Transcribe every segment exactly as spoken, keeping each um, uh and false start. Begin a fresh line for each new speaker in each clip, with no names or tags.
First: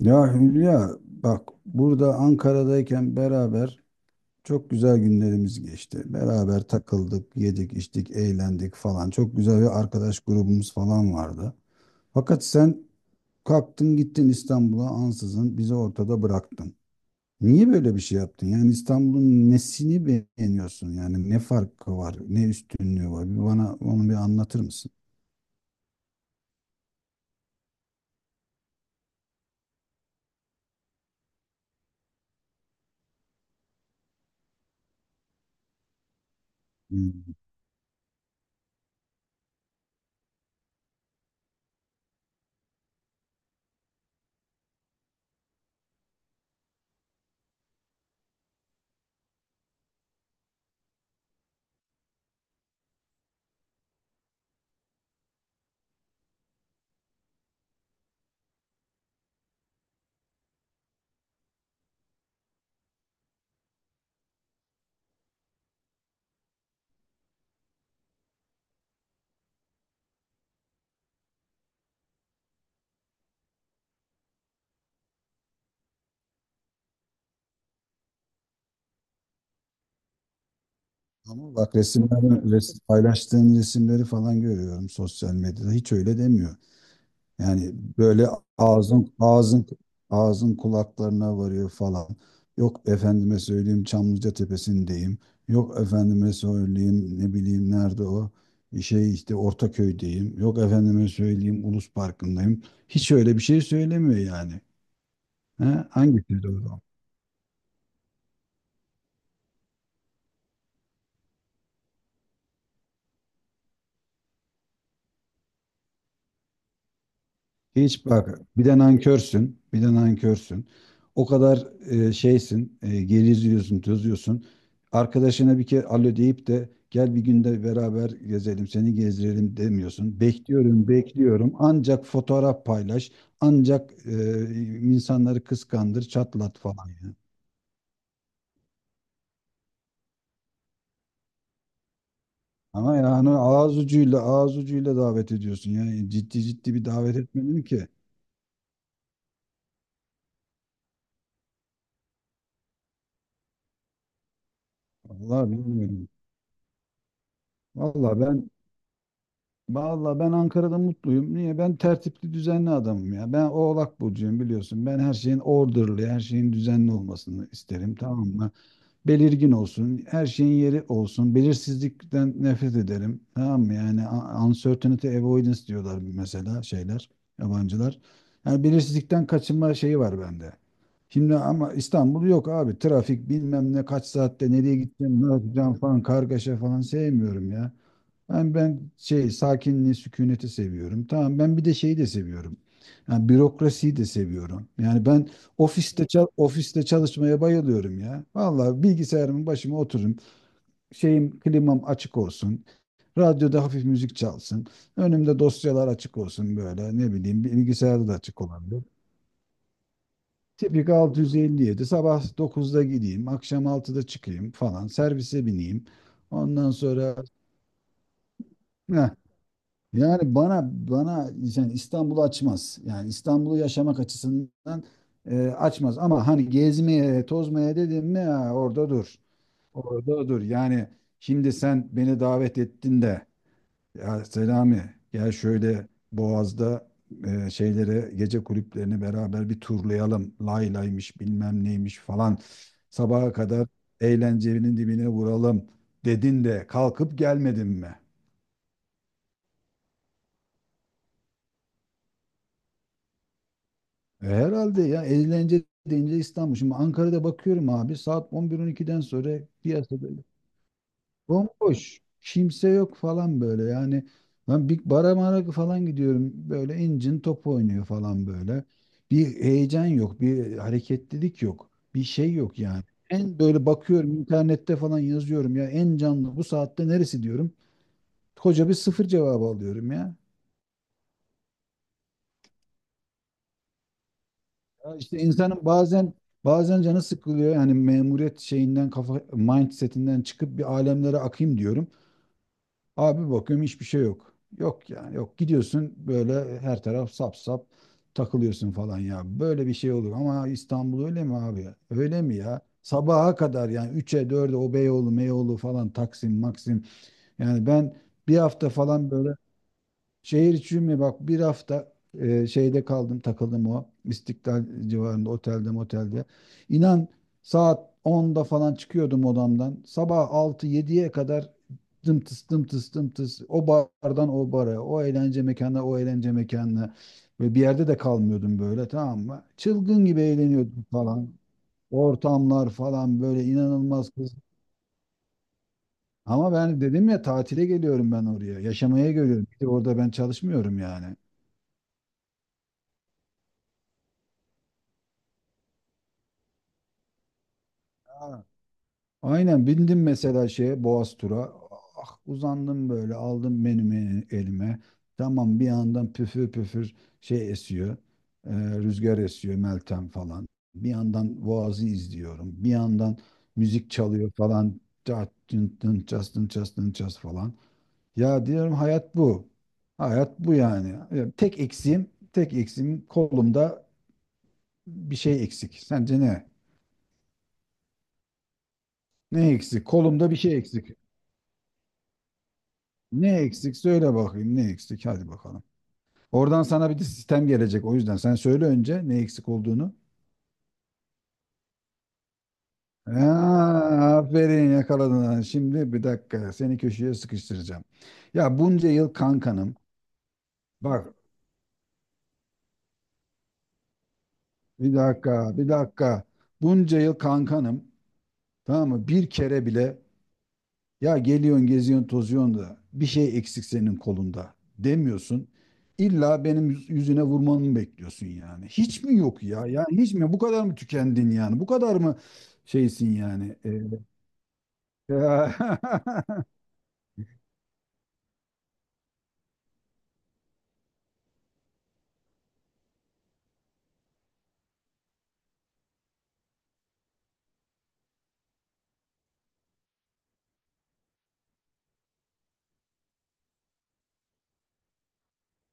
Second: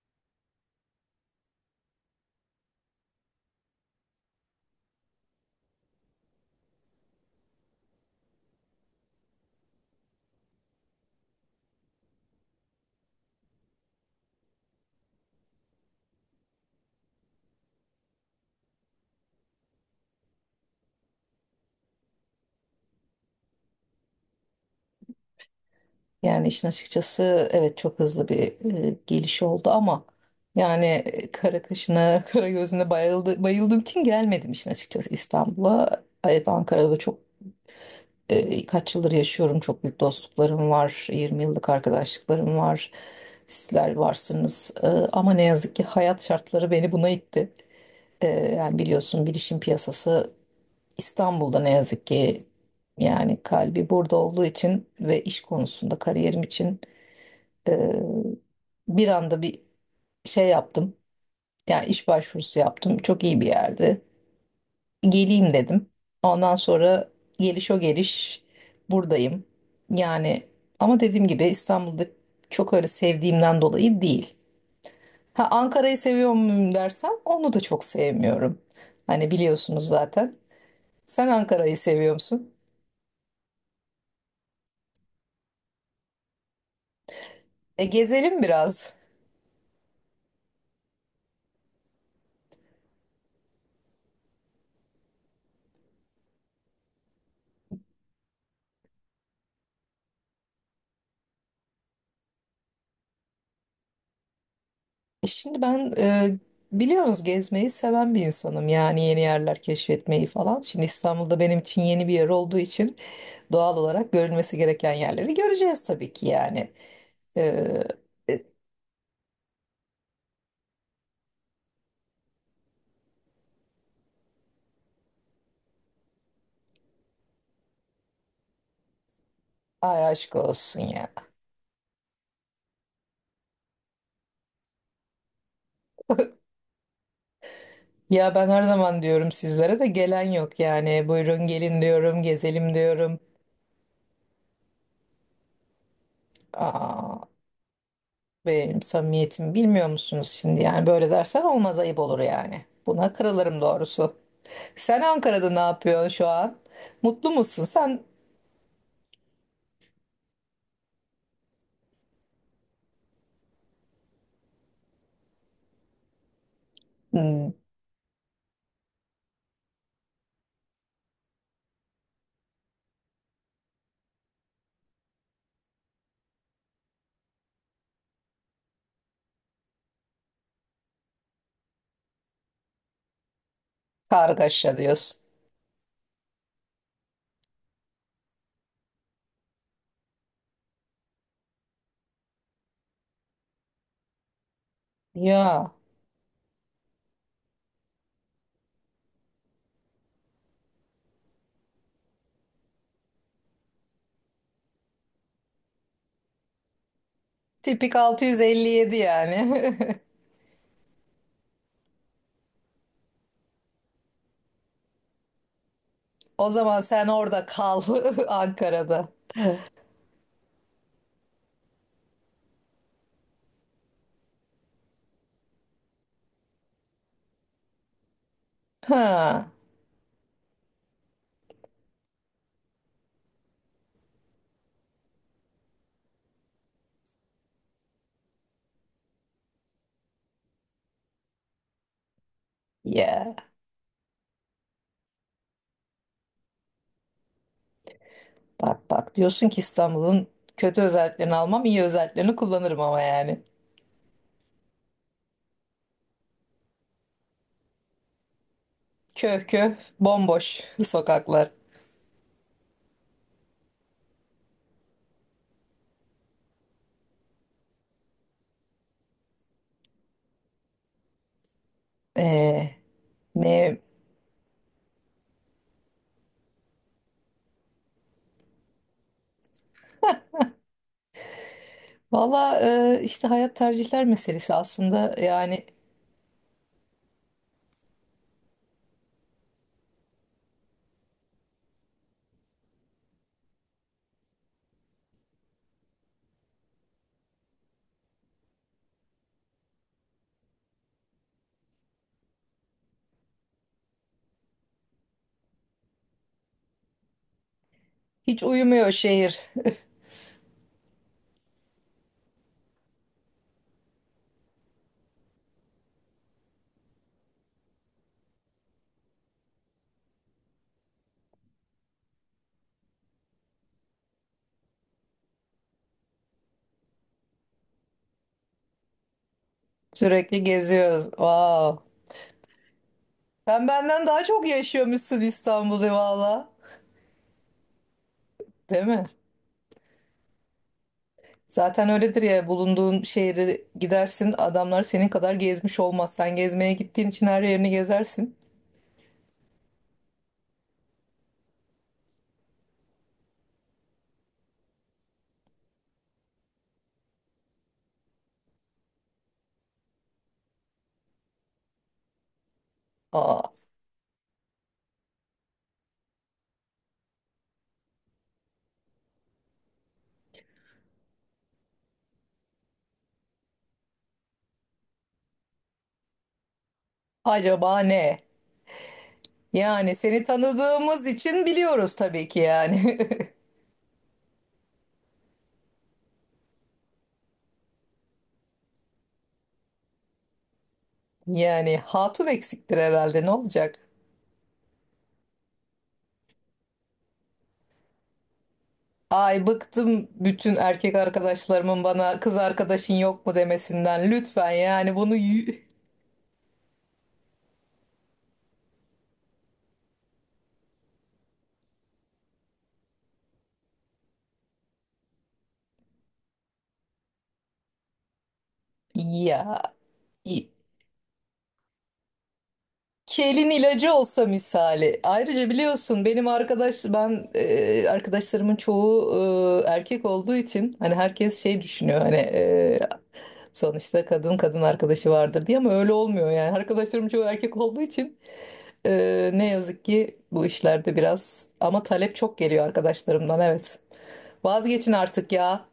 Ya Hülya bak burada Ankara'dayken beraber çok güzel günlerimiz geçti. Beraber takıldık, yedik, içtik, eğlendik falan. Çok güzel bir arkadaş grubumuz falan vardı. Fakat sen kalktın gittin İstanbul'a ansızın bizi ortada bıraktın. Niye böyle bir şey yaptın? Yani İstanbul'un nesini beğeniyorsun? Yani ne farkı var, ne üstünlüğü var? Bir bana onu bir anlatır mısın?
Yani işin açıkçası evet çok hızlı bir e, geliş oldu ama yani e, kara kaşına, kara gözüne bayıldı, bayıldığım için gelmedim işin açıkçası İstanbul'a. Evet Ankara'da çok
Hmm.
e, kaç yıldır yaşıyorum. Çok büyük dostluklarım var. yirmi yıllık arkadaşlıklarım var. Sizler varsınız. E, ama ne yazık ki hayat şartları beni buna itti. E, yani biliyorsun bilişim piyasası İstanbul'da ne yazık ki yani kalbi burada olduğu için ve iş konusunda kariyerim için ee, bir anda bir şey yaptım. Yani iş başvurusu yaptım. Çok iyi bir yerde. Geleyim dedim. Ondan sonra geliş o geliş buradayım. Yani ama dediğim gibi İstanbul'da çok öyle sevdiğimden dolayı değil. Ha Ankara'yı seviyor muyum dersen onu da çok sevmiyorum. Hani biliyorsunuz zaten. Sen
Ama bak
Ankara'yı seviyor
resimler,
musun?
resim, paylaştığın resimleri falan görüyorum sosyal medyada. Hiç öyle demiyor. Yani
E
böyle
gezelim biraz.
ağzın ağzın ağzın kulaklarına varıyor falan. Yok efendime söyleyeyim Çamlıca Tepesi'ndeyim. Yok efendime söyleyeyim ne bileyim nerede o şey işte Ortaköy'deyim. Yok efendime söyleyeyim Ulus Parkı'ndayım. Hiç öyle bir şey söylemiyor yani.
Şimdi
He?
ben e,
Hangisi doğru?
biliyorsunuz gezmeyi seven bir insanım. Yani yeni yerler keşfetmeyi falan. Şimdi İstanbul'da benim için yeni bir yer olduğu için doğal olarak görülmesi gereken yerleri göreceğiz tabii ki yani. E,
Hiç bak
e,
bir de nankörsün, bir de nankörsün. O kadar e, şeysin, e, geriziyorsun, tozuyorsun. Arkadaşına bir kere alo deyip de gel bir günde beraber gezelim, seni gezdirelim
ay
demiyorsun.
aşk olsun
Bekliyorum,
ya.
bekliyorum. Ancak fotoğraf paylaş, ancak e, insanları kıskandır, çatlat falan ya.
Ya ben her zaman diyorum sizlere de gelen yok yani. Buyurun gelin diyorum, gezelim
Ama
diyorum.
yani ağız ucuyla, ağız ucuyla davet ediyorsun. Yani ciddi ciddi bir davet
Aa,
etmedin ki.
benim samimiyetim bilmiyor musunuz şimdi? Yani böyle dersen olmaz ayıp olur yani. Buna kırılırım doğrusu. Sen Ankara'da
Vallahi
ne yapıyorsun
bilmiyorum.
şu an? Mutlu musun? Sen
Vallahi ben Vallahi ben Ankara'da mutluyum. Niye? Ben tertipli düzenli adamım ya. Ben Oğlak burcuyum biliyorsun. Ben her şeyin orderly, her şeyin düzenli olmasını
hmm,
isterim, tamam mı? Belirgin olsun, her şeyin yeri olsun. Belirsizlikten nefret ederim. Tamam mı? Yani a- uncertainty avoidance diyorlar mesela şeyler, yabancılar. Yani belirsizlikten kaçınma şeyi var bende. Şimdi ama İstanbul yok abi. Trafik bilmem ne kaç saatte nereye
kargaşa diyorsun.
gideceğim, ne yapacağım falan kargaşa falan sevmiyorum ya. Ben, ben şey sakinliği, sükuneti seviyorum. Tamam ben bir de şeyi de seviyorum. Yani bürokrasiyi de seviyorum. Yani ben
Ya
ofiste çal- ofiste çalışmaya bayılıyorum ya. Vallahi bilgisayarımın başıma otururum. Şeyim klimam açık olsun. Radyoda hafif müzik çalsın. Önümde dosyalar açık olsun böyle. Ne bileyim
tipik
bilgisayarda da açık olabilir.
altı yüz elli yedi yani.
Tipik altı yüz elli yedi sabah dokuzda gideyim, akşam altıda çıkayım falan. Servise bineyim.
O
Ondan
zaman sen
sonra
orada kal. Ankara'da.
Heh, yani bana bana yani İstanbul'u açmaz. Yani İstanbul'u yaşamak açısından e, açmaz. Ama hani gezmeye, tozmaya dedim mi ha, orada dur.
Ha,
Orada dur. Yani şimdi sen beni davet ettin de ya Selami gel şöyle Boğaz'da e, şeylere gece kulüplerini beraber bir turlayalım. Lay laymış bilmem neymiş falan. Sabaha
ya
kadar eğlencenin dibine vuralım dedin de kalkıp gelmedin mi?
bak bak diyorsun ki İstanbul'un kötü özelliklerini almam iyi özelliklerini kullanırım ama yani.
E, Herhalde ya, eğlence deyince İstanbul. Şimdi Ankara'da bakıyorum abi saat on bir on ikiden sonra
Köh köh
piyasa böyle.
bomboş sokaklar.
Bomboş. Kimse yok falan böyle yani. Ben bir bara mara falan gidiyorum böyle incin top oynuyor falan böyle. Bir heyecan yok, bir hareketlilik yok, bir şey yok
Ee,
yani. En böyle
ne
bakıyorum internette falan yazıyorum ya en canlı bu saatte neresi diyorum. Koca bir sıfır cevabı alıyorum ya.
valla e, işte hayat tercihler meselesi
Ya
aslında
işte
yani
insanın bazen bazen canı sıkılıyor. Yani memuriyet şeyinden kafa mindsetinden çıkıp bir alemlere akayım diyorum. Abi bakıyorum hiçbir şey yok. Yok yani yok. Gidiyorsun böyle her taraf sap sap takılıyorsun falan ya. Böyle bir şey olur ama İstanbul öyle mi abi? Öyle mi ya? Sabaha kadar yani üçe dörde o Beyoğlu, Meyoğlu falan Taksim, Maksim. Yani ben bir
hiç
hafta
uyumuyor
falan böyle
şehir.
şehir içi mi bak bir hafta e, şeyde kaldım takıldım o İstiklal civarında otelde motelde. İnan saat onda falan çıkıyordum odamdan. Sabah altı yediye kadar dımtıs dımtıs dımtıs o bardan o bara o eğlence mekanına o eğlence mekanına ve bir yerde de kalmıyordum böyle tamam mı? Çılgın gibi
Sürekli
eğleniyordum
geziyoruz.
falan.
Wow.
Ortamlar falan böyle
Sen benden
inanılmaz
daha
kız.
çok yaşıyormuşsun İstanbul'da valla.
Ama ben dedim ya tatile geliyorum ben oraya.
Değil mi?
Yaşamaya geliyorum. Bir de orada ben çalışmıyorum yani.
Zaten öyledir ya bulunduğun şehre gidersin adamlar senin kadar gezmiş olmaz. Sen gezmeye gittiğin için her yerini gezersin.
Aynen bindim mesela şeye Boğaz tura. Ah, uzandım böyle aldım menümü elime. Tamam bir yandan püfür püfür şey esiyor. e, Rüzgar esiyor Meltem falan. Bir yandan Boğaz'ı izliyorum. Bir yandan
Aa,
müzik çalıyor falan. Çat, tın, tın, ças, tın, ças, tın, ças falan. Ya diyorum hayat bu. Hayat bu yani. Ya tek eksiğim, tek eksiğim kolumda bir şey eksik. Sence ne?
acaba ne?
Ne eksik?
Yani seni
Kolumda bir şey eksik.
tanıdığımız için biliyoruz tabii ki yani.
Ne eksik söyle bakayım ne eksik hadi bakalım. Oradan sana bir de sistem gelecek o yüzden sen söyle önce ne eksik olduğunu.
Yani hatun eksiktir herhalde ne
Ha,
olacak?
aferin yakaladın. Ha, şimdi bir dakika seni köşeye sıkıştıracağım. Ya bunca yıl
Ay
kankanım.
bıktım bütün erkek
Bak
arkadaşlarımın bana kız arkadaşın yok mu demesinden. Lütfen yani
bir
bunu
dakika
y-
bir dakika. Bunca yıl kankanım. Tamam mı? Bir kere bile ya geliyorsun, geziyorsun, tozuyorsun da bir şey eksik senin kolunda demiyorsun. İlla benim yüz- yüzüne vurmanı bekliyorsun yani. Hiç mi yok
ya.
ya? Ya hiç mi? Bu
İki
kadar mı tükendin yani? Bu kadar mı şeysin
elin
yani? Ee,
ilacı olsa misali. Ayrıca biliyorsun
ya,
benim arkadaş ben e, arkadaşlarımın çoğu e, erkek olduğu için hani herkes şey düşünüyor hani e, sonuçta kadın kadın arkadaşı vardır diye ama öyle olmuyor yani. Arkadaşlarım çoğu erkek olduğu için e, ne yazık ki bu işlerde biraz ama talep çok geliyor arkadaşlarımdan evet. Vazgeçin artık ya.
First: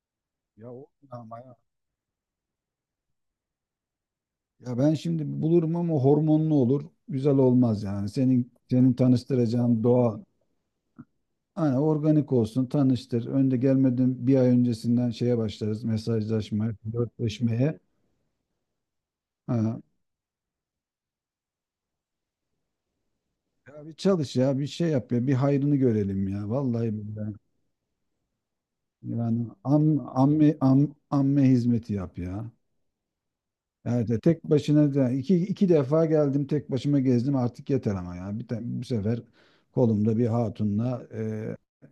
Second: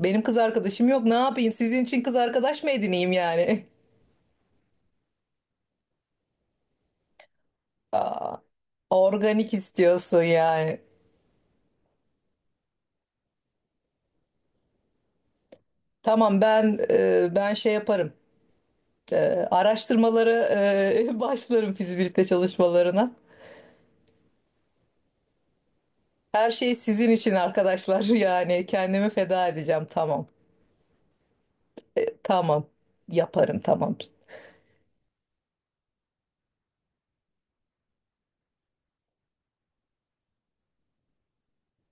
Benim kız
ya
arkadaşım
olmuyor
yok. Ne
ama
yapayım?
ya.
Sizin için kız arkadaş mı edineyim yani?
Ya ben şimdi bulurum ama hormonlu olur. Güzel olmaz yani.
Aa,
Senin senin
organik
tanıştıracağın doğal,
istiyorsun yani.
hani organik olsun, tanıştır. Önde gelmeden bir ay öncesinden şeye başlarız
Tamam
mesajlaşmaya,
ben e, ben şey
flörtleşmeye.
yaparım. E,
Ha,
araştırmalara e, başlarım fizibilite çalışmalarına.
ya bir çalış ya bir şey yap ya bir hayrını görelim ya
Her şey
vallahi
sizin
billahi.
için arkadaşlar. Yani kendimi
Yani
feda edeceğim.
am,
Tamam.
amme, am, amme hizmeti yap ya.
Tamam. Yaparım tamam.
Evet evet, tek başına da iki, iki defa geldim tek başıma gezdim artık yeter ama ya bir te- bu sefer kolumda bir hatunla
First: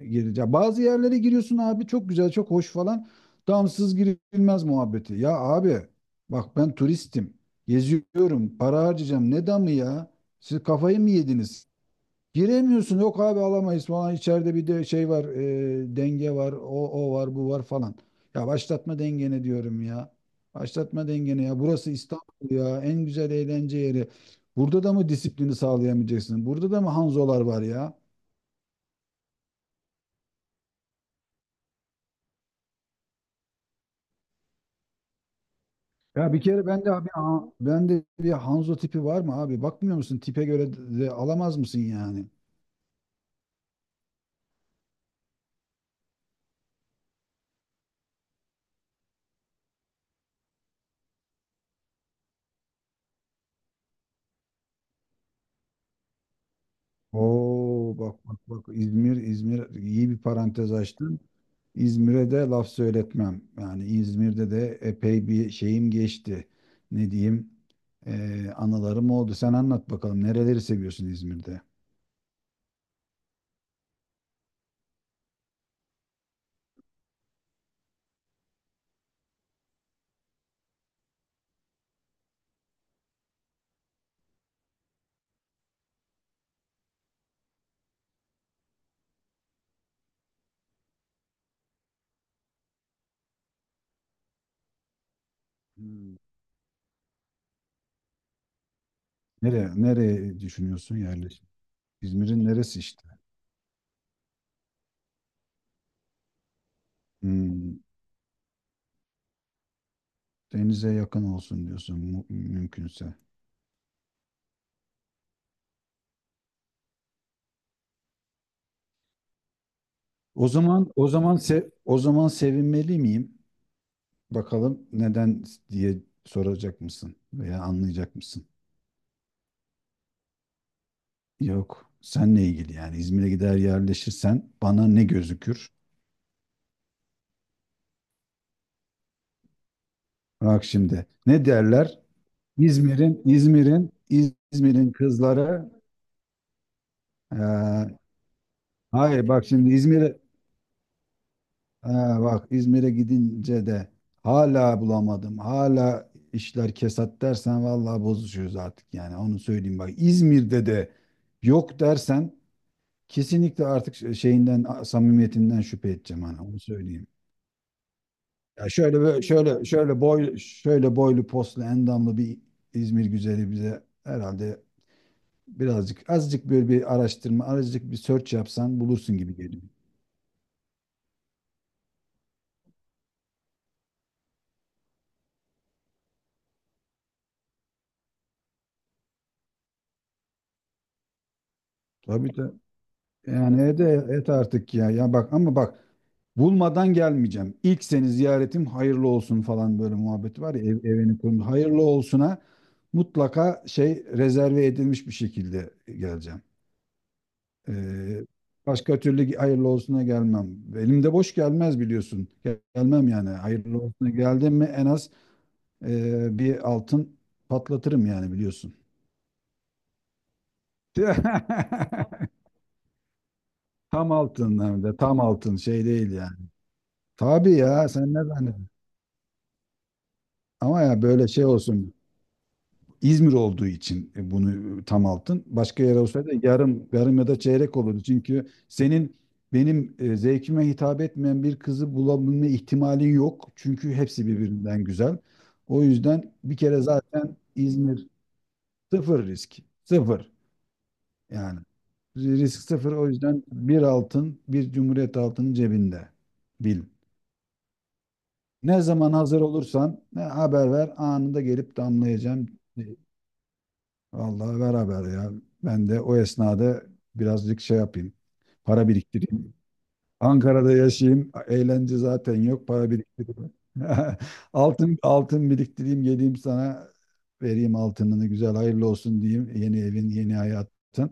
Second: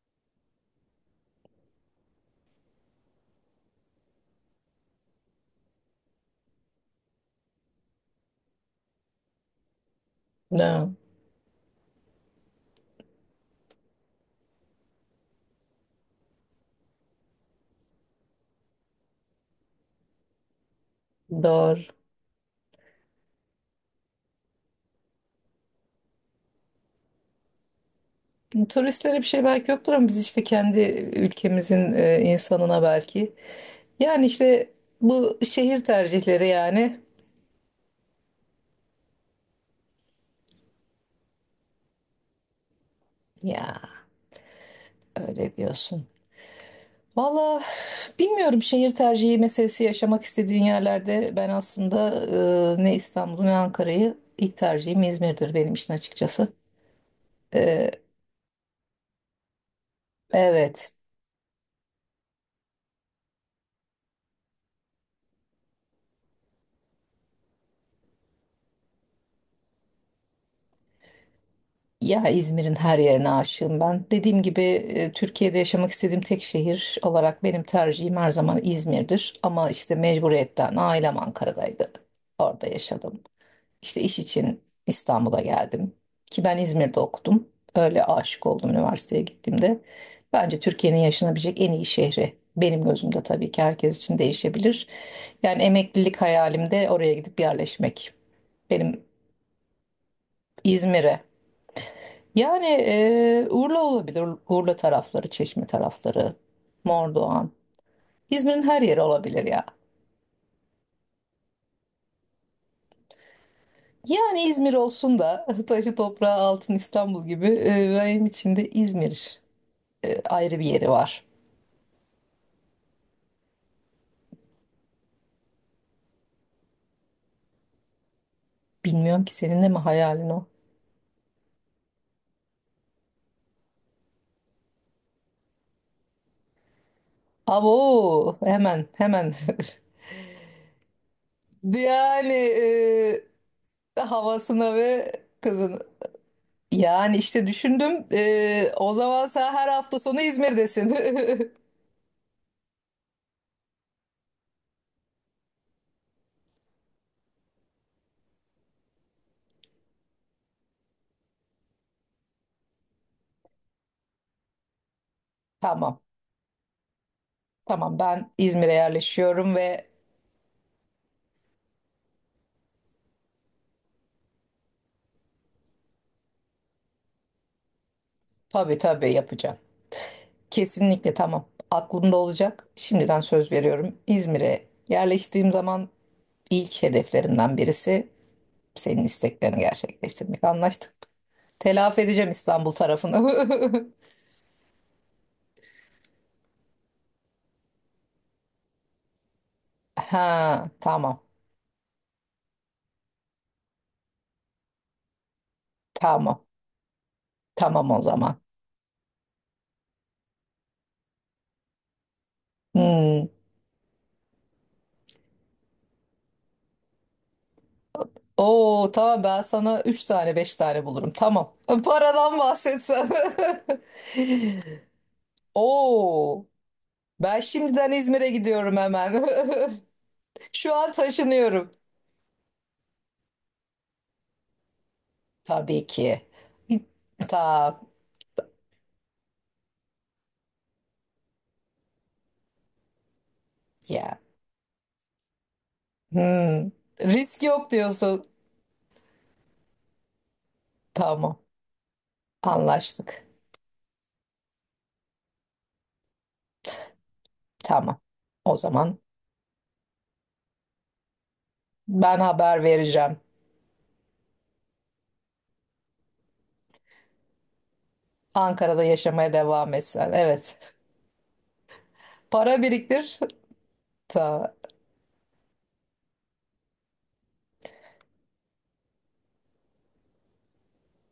e, gireceğim. Bazı yerlere giriyorsun abi çok güzel çok hoş falan damsız girilmez muhabbeti. Ya abi bak ben turistim geziyorum para harcayacağım ne damı ya siz
Ne?
kafayı mı yediniz? Giremiyorsun. Yok abi alamayız falan. İçeride bir de şey var. E, denge var. O, o var bu var falan. Ya başlatma dengeni diyorum ya. Başlatma dengeni ya.
Doğru.
Burası İstanbul ya. En güzel eğlence yeri. Burada da mı disiplini sağlayamayacaksın? Burada da mı Hanzolar var ya?
Turistlere bir şey belki yoktur ama biz işte kendi ülkemizin e, insanına belki. Yani işte bu şehir
Ya bir
tercihleri
kere bende
yani.
abi ben de bir Hanzo tipi var mı abi? Bakmıyor musun? Tipe göre de alamaz mısın yani?
Ya öyle diyorsun. Valla bilmiyorum şehir tercihi meselesi yaşamak istediğin yerlerde ben aslında e, ne İstanbul'u ne Ankara'yı ilk tercihim İzmir'dir benim için açıkçası.
Oo
E,
bak bak bak, İzmir İzmir iyi bir parantez
evet,
açtın. İzmir'e de laf söyletmem. Yani İzmir'de de epey bir şeyim geçti. Ne diyeyim? Ee, anılarım oldu. Sen anlat bakalım nereleri seviyorsun İzmir'de?
ya İzmir'in her yerine aşığım ben. Dediğim gibi e, Türkiye'de yaşamak istediğim tek şehir olarak benim tercihim her zaman İzmir'dir. Ama işte mecburiyetten ailem Ankara'daydı. Orada yaşadım. İşte iş için İstanbul'a geldim. Ki ben İzmir'de okudum. Öyle aşık oldum üniversiteye gittiğimde. Bence Türkiye'nin yaşanabilecek en iyi şehri. Benim gözümde tabii ki herkes için değişebilir. Yani
Hmm.
emeklilik hayalim de oraya gidip yerleşmek. Benim
Nereye, nereye düşünüyorsun
İzmir'e.
yerleşim? İzmir'in
Yani
neresi işte?
e, Urla olabilir. Urla tarafları, Çeşme tarafları, Mordoğan.
Hmm,
İzmir'in her yeri olabilir ya.
denize yakın olsun diyorsun mu- mümkünse.
Yani İzmir olsun da taşı toprağı altın İstanbul gibi e, benim için de İzmir e,
O
ayrı bir
zaman
yeri
o
var.
zaman se- o zaman sevinmeli miyim? Bakalım neden diye soracak mısın veya anlayacak mısın?
Bilmiyorum ki senin de mi hayalin o?
Yok, senle ilgili yani İzmir'e gider yerleşirsen bana ne gözükür?
Abo hemen hemen
Bak şimdi ne derler?
yani
İzmir'in İzmir'in
e, havasına
İzmir'in
ve
kızları.
kızın. Yani işte
eee,
düşündüm e, o zaman
hayır bak
sen her
şimdi
hafta
İzmir'e
sonu İzmir'desin.
eee, bak İzmir'e gidince de hala bulamadım. Hala işler kesat dersen vallahi bozuşuyoruz artık yani onu söyleyeyim bak İzmir'de de yok dersen kesinlikle artık şeyinden samimiyetinden şüphe
Tamam
edeceğim hani onu söyleyeyim.
tamam ben
Ya
İzmir'e
şöyle böyle
yerleşiyorum
şöyle
ve
şöyle boy şöyle boylu poslu endamlı bir İzmir güzeli bize herhalde birazcık azıcık böyle bir araştırma azıcık bir search
tabii
yapsan
tabii
bulursun gibi
yapacağım.
geliyor.
Kesinlikle tamam aklımda olacak. Şimdiden söz veriyorum İzmir'e yerleştiğim zaman ilk hedeflerimden birisi senin isteklerini gerçekleştirmek. Anlaştık. Telafi edeceğim
Tabii tabii.
İstanbul
Yani et,
tarafını.
et artık ya. Ya bak ama bak bulmadan gelmeyeceğim. İlk seni ziyaretim hayırlı olsun falan böyle muhabbet var ya
Ha,
ev,
tamam.
evini kurmuş. Hayırlı olsuna mutlaka şey rezerve edilmiş bir şekilde geleceğim.
Tamam. Tamam o
Ee,
zaman.
başka türlü hayırlı olsuna gelmem. Elimde boş gelmez biliyorsun. Gel- Gelmem
Hmm.
yani. Hayırlı olsuna geldim mi en az e, bir altın patlatırım yani biliyorsun.
Oo, tamam ben sana üç tane beş tane bulurum. Tamam. Paradan bahsetsen.
Tam altın, hem de tam altın şey değil yani.
Oo, ben
Tabii ya
şimdiden
sen ne
İzmir'e
zannediyorsun?
gidiyorum hemen. Şu
Ama
an
ya böyle şey
taşınıyorum.
olsun. İzmir olduğu için e, bunu e, tam altın. Başka
Tabii
yer
ki.
olsaydı yarım, yarım ya da çeyrek
Ta
olurdu. Çünkü senin benim e, zevkime hitap etmeyen bir kızı bulabilme ihtimalin yok. Çünkü
ya.
hepsi birbirinden güzel. O yüzden bir
Hmm.
kere zaten
Risk yok
İzmir
diyorsun.
sıfır risk. Sıfır
Tamam.
yani. Risk sıfır o
Anlaştık.
yüzden bir altın, bir cumhuriyet altının cebinde. Bil.
Tamam. O
Ne
zaman
zaman hazır olursan ne haber ver anında gelip
ben
damlayacağım.
haber
e,
vereceğim.
Vallahi beraber ya. Ben de o esnada birazcık şey yapayım.
Ankara'da
Para
yaşamaya
biriktireyim.
devam etsen.
Ankara'da
Evet.
yaşayayım. Eğlence zaten
Para
yok. Para
biriktir.
biriktireyim.
Ta,
Altın altın biriktireyim. Geleyim sana vereyim altınını. Güzel hayırlı olsun diyeyim. Yeni evin, yeni hayatın.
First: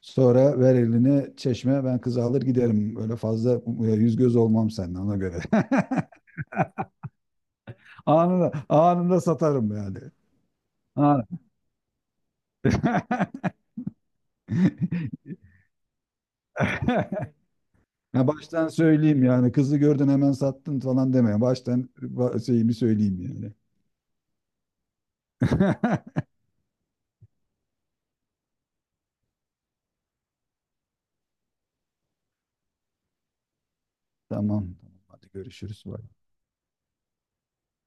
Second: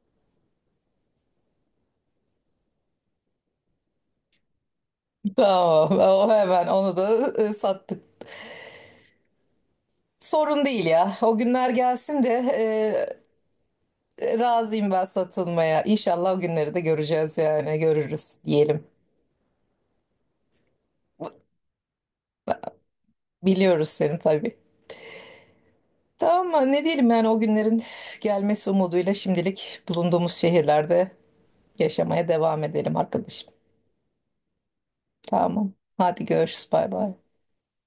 Sonra ver elini çeşme. Ben kızı alır giderim. Öyle fazla e, yüz göz olmam seninle ona göre.
tamam. O hemen onu da e, sattık.
Anında, anında satarım yani.
Sorun değil ya.
Ha.
O günler gelsin de e, razıyım ben satılmaya. İnşallah o günleri de göreceğiz yani.
Ha
Görürüz
baştan
diyelim.
söyleyeyim yani kızı gördün hemen sattın falan deme. Baştan ba- şeyimi söyleyeyim yani.
Biliyoruz seni tabii. Tamam mı? Ne diyelim yani o günlerin gelmesi umuduyla şimdilik bulunduğumuz şehirlerde yaşamaya devam edelim arkadaşım.
Tamam. Hadi
Tamam.
görüşürüz. Bye.
Hadi görüşürüz. Bay bay.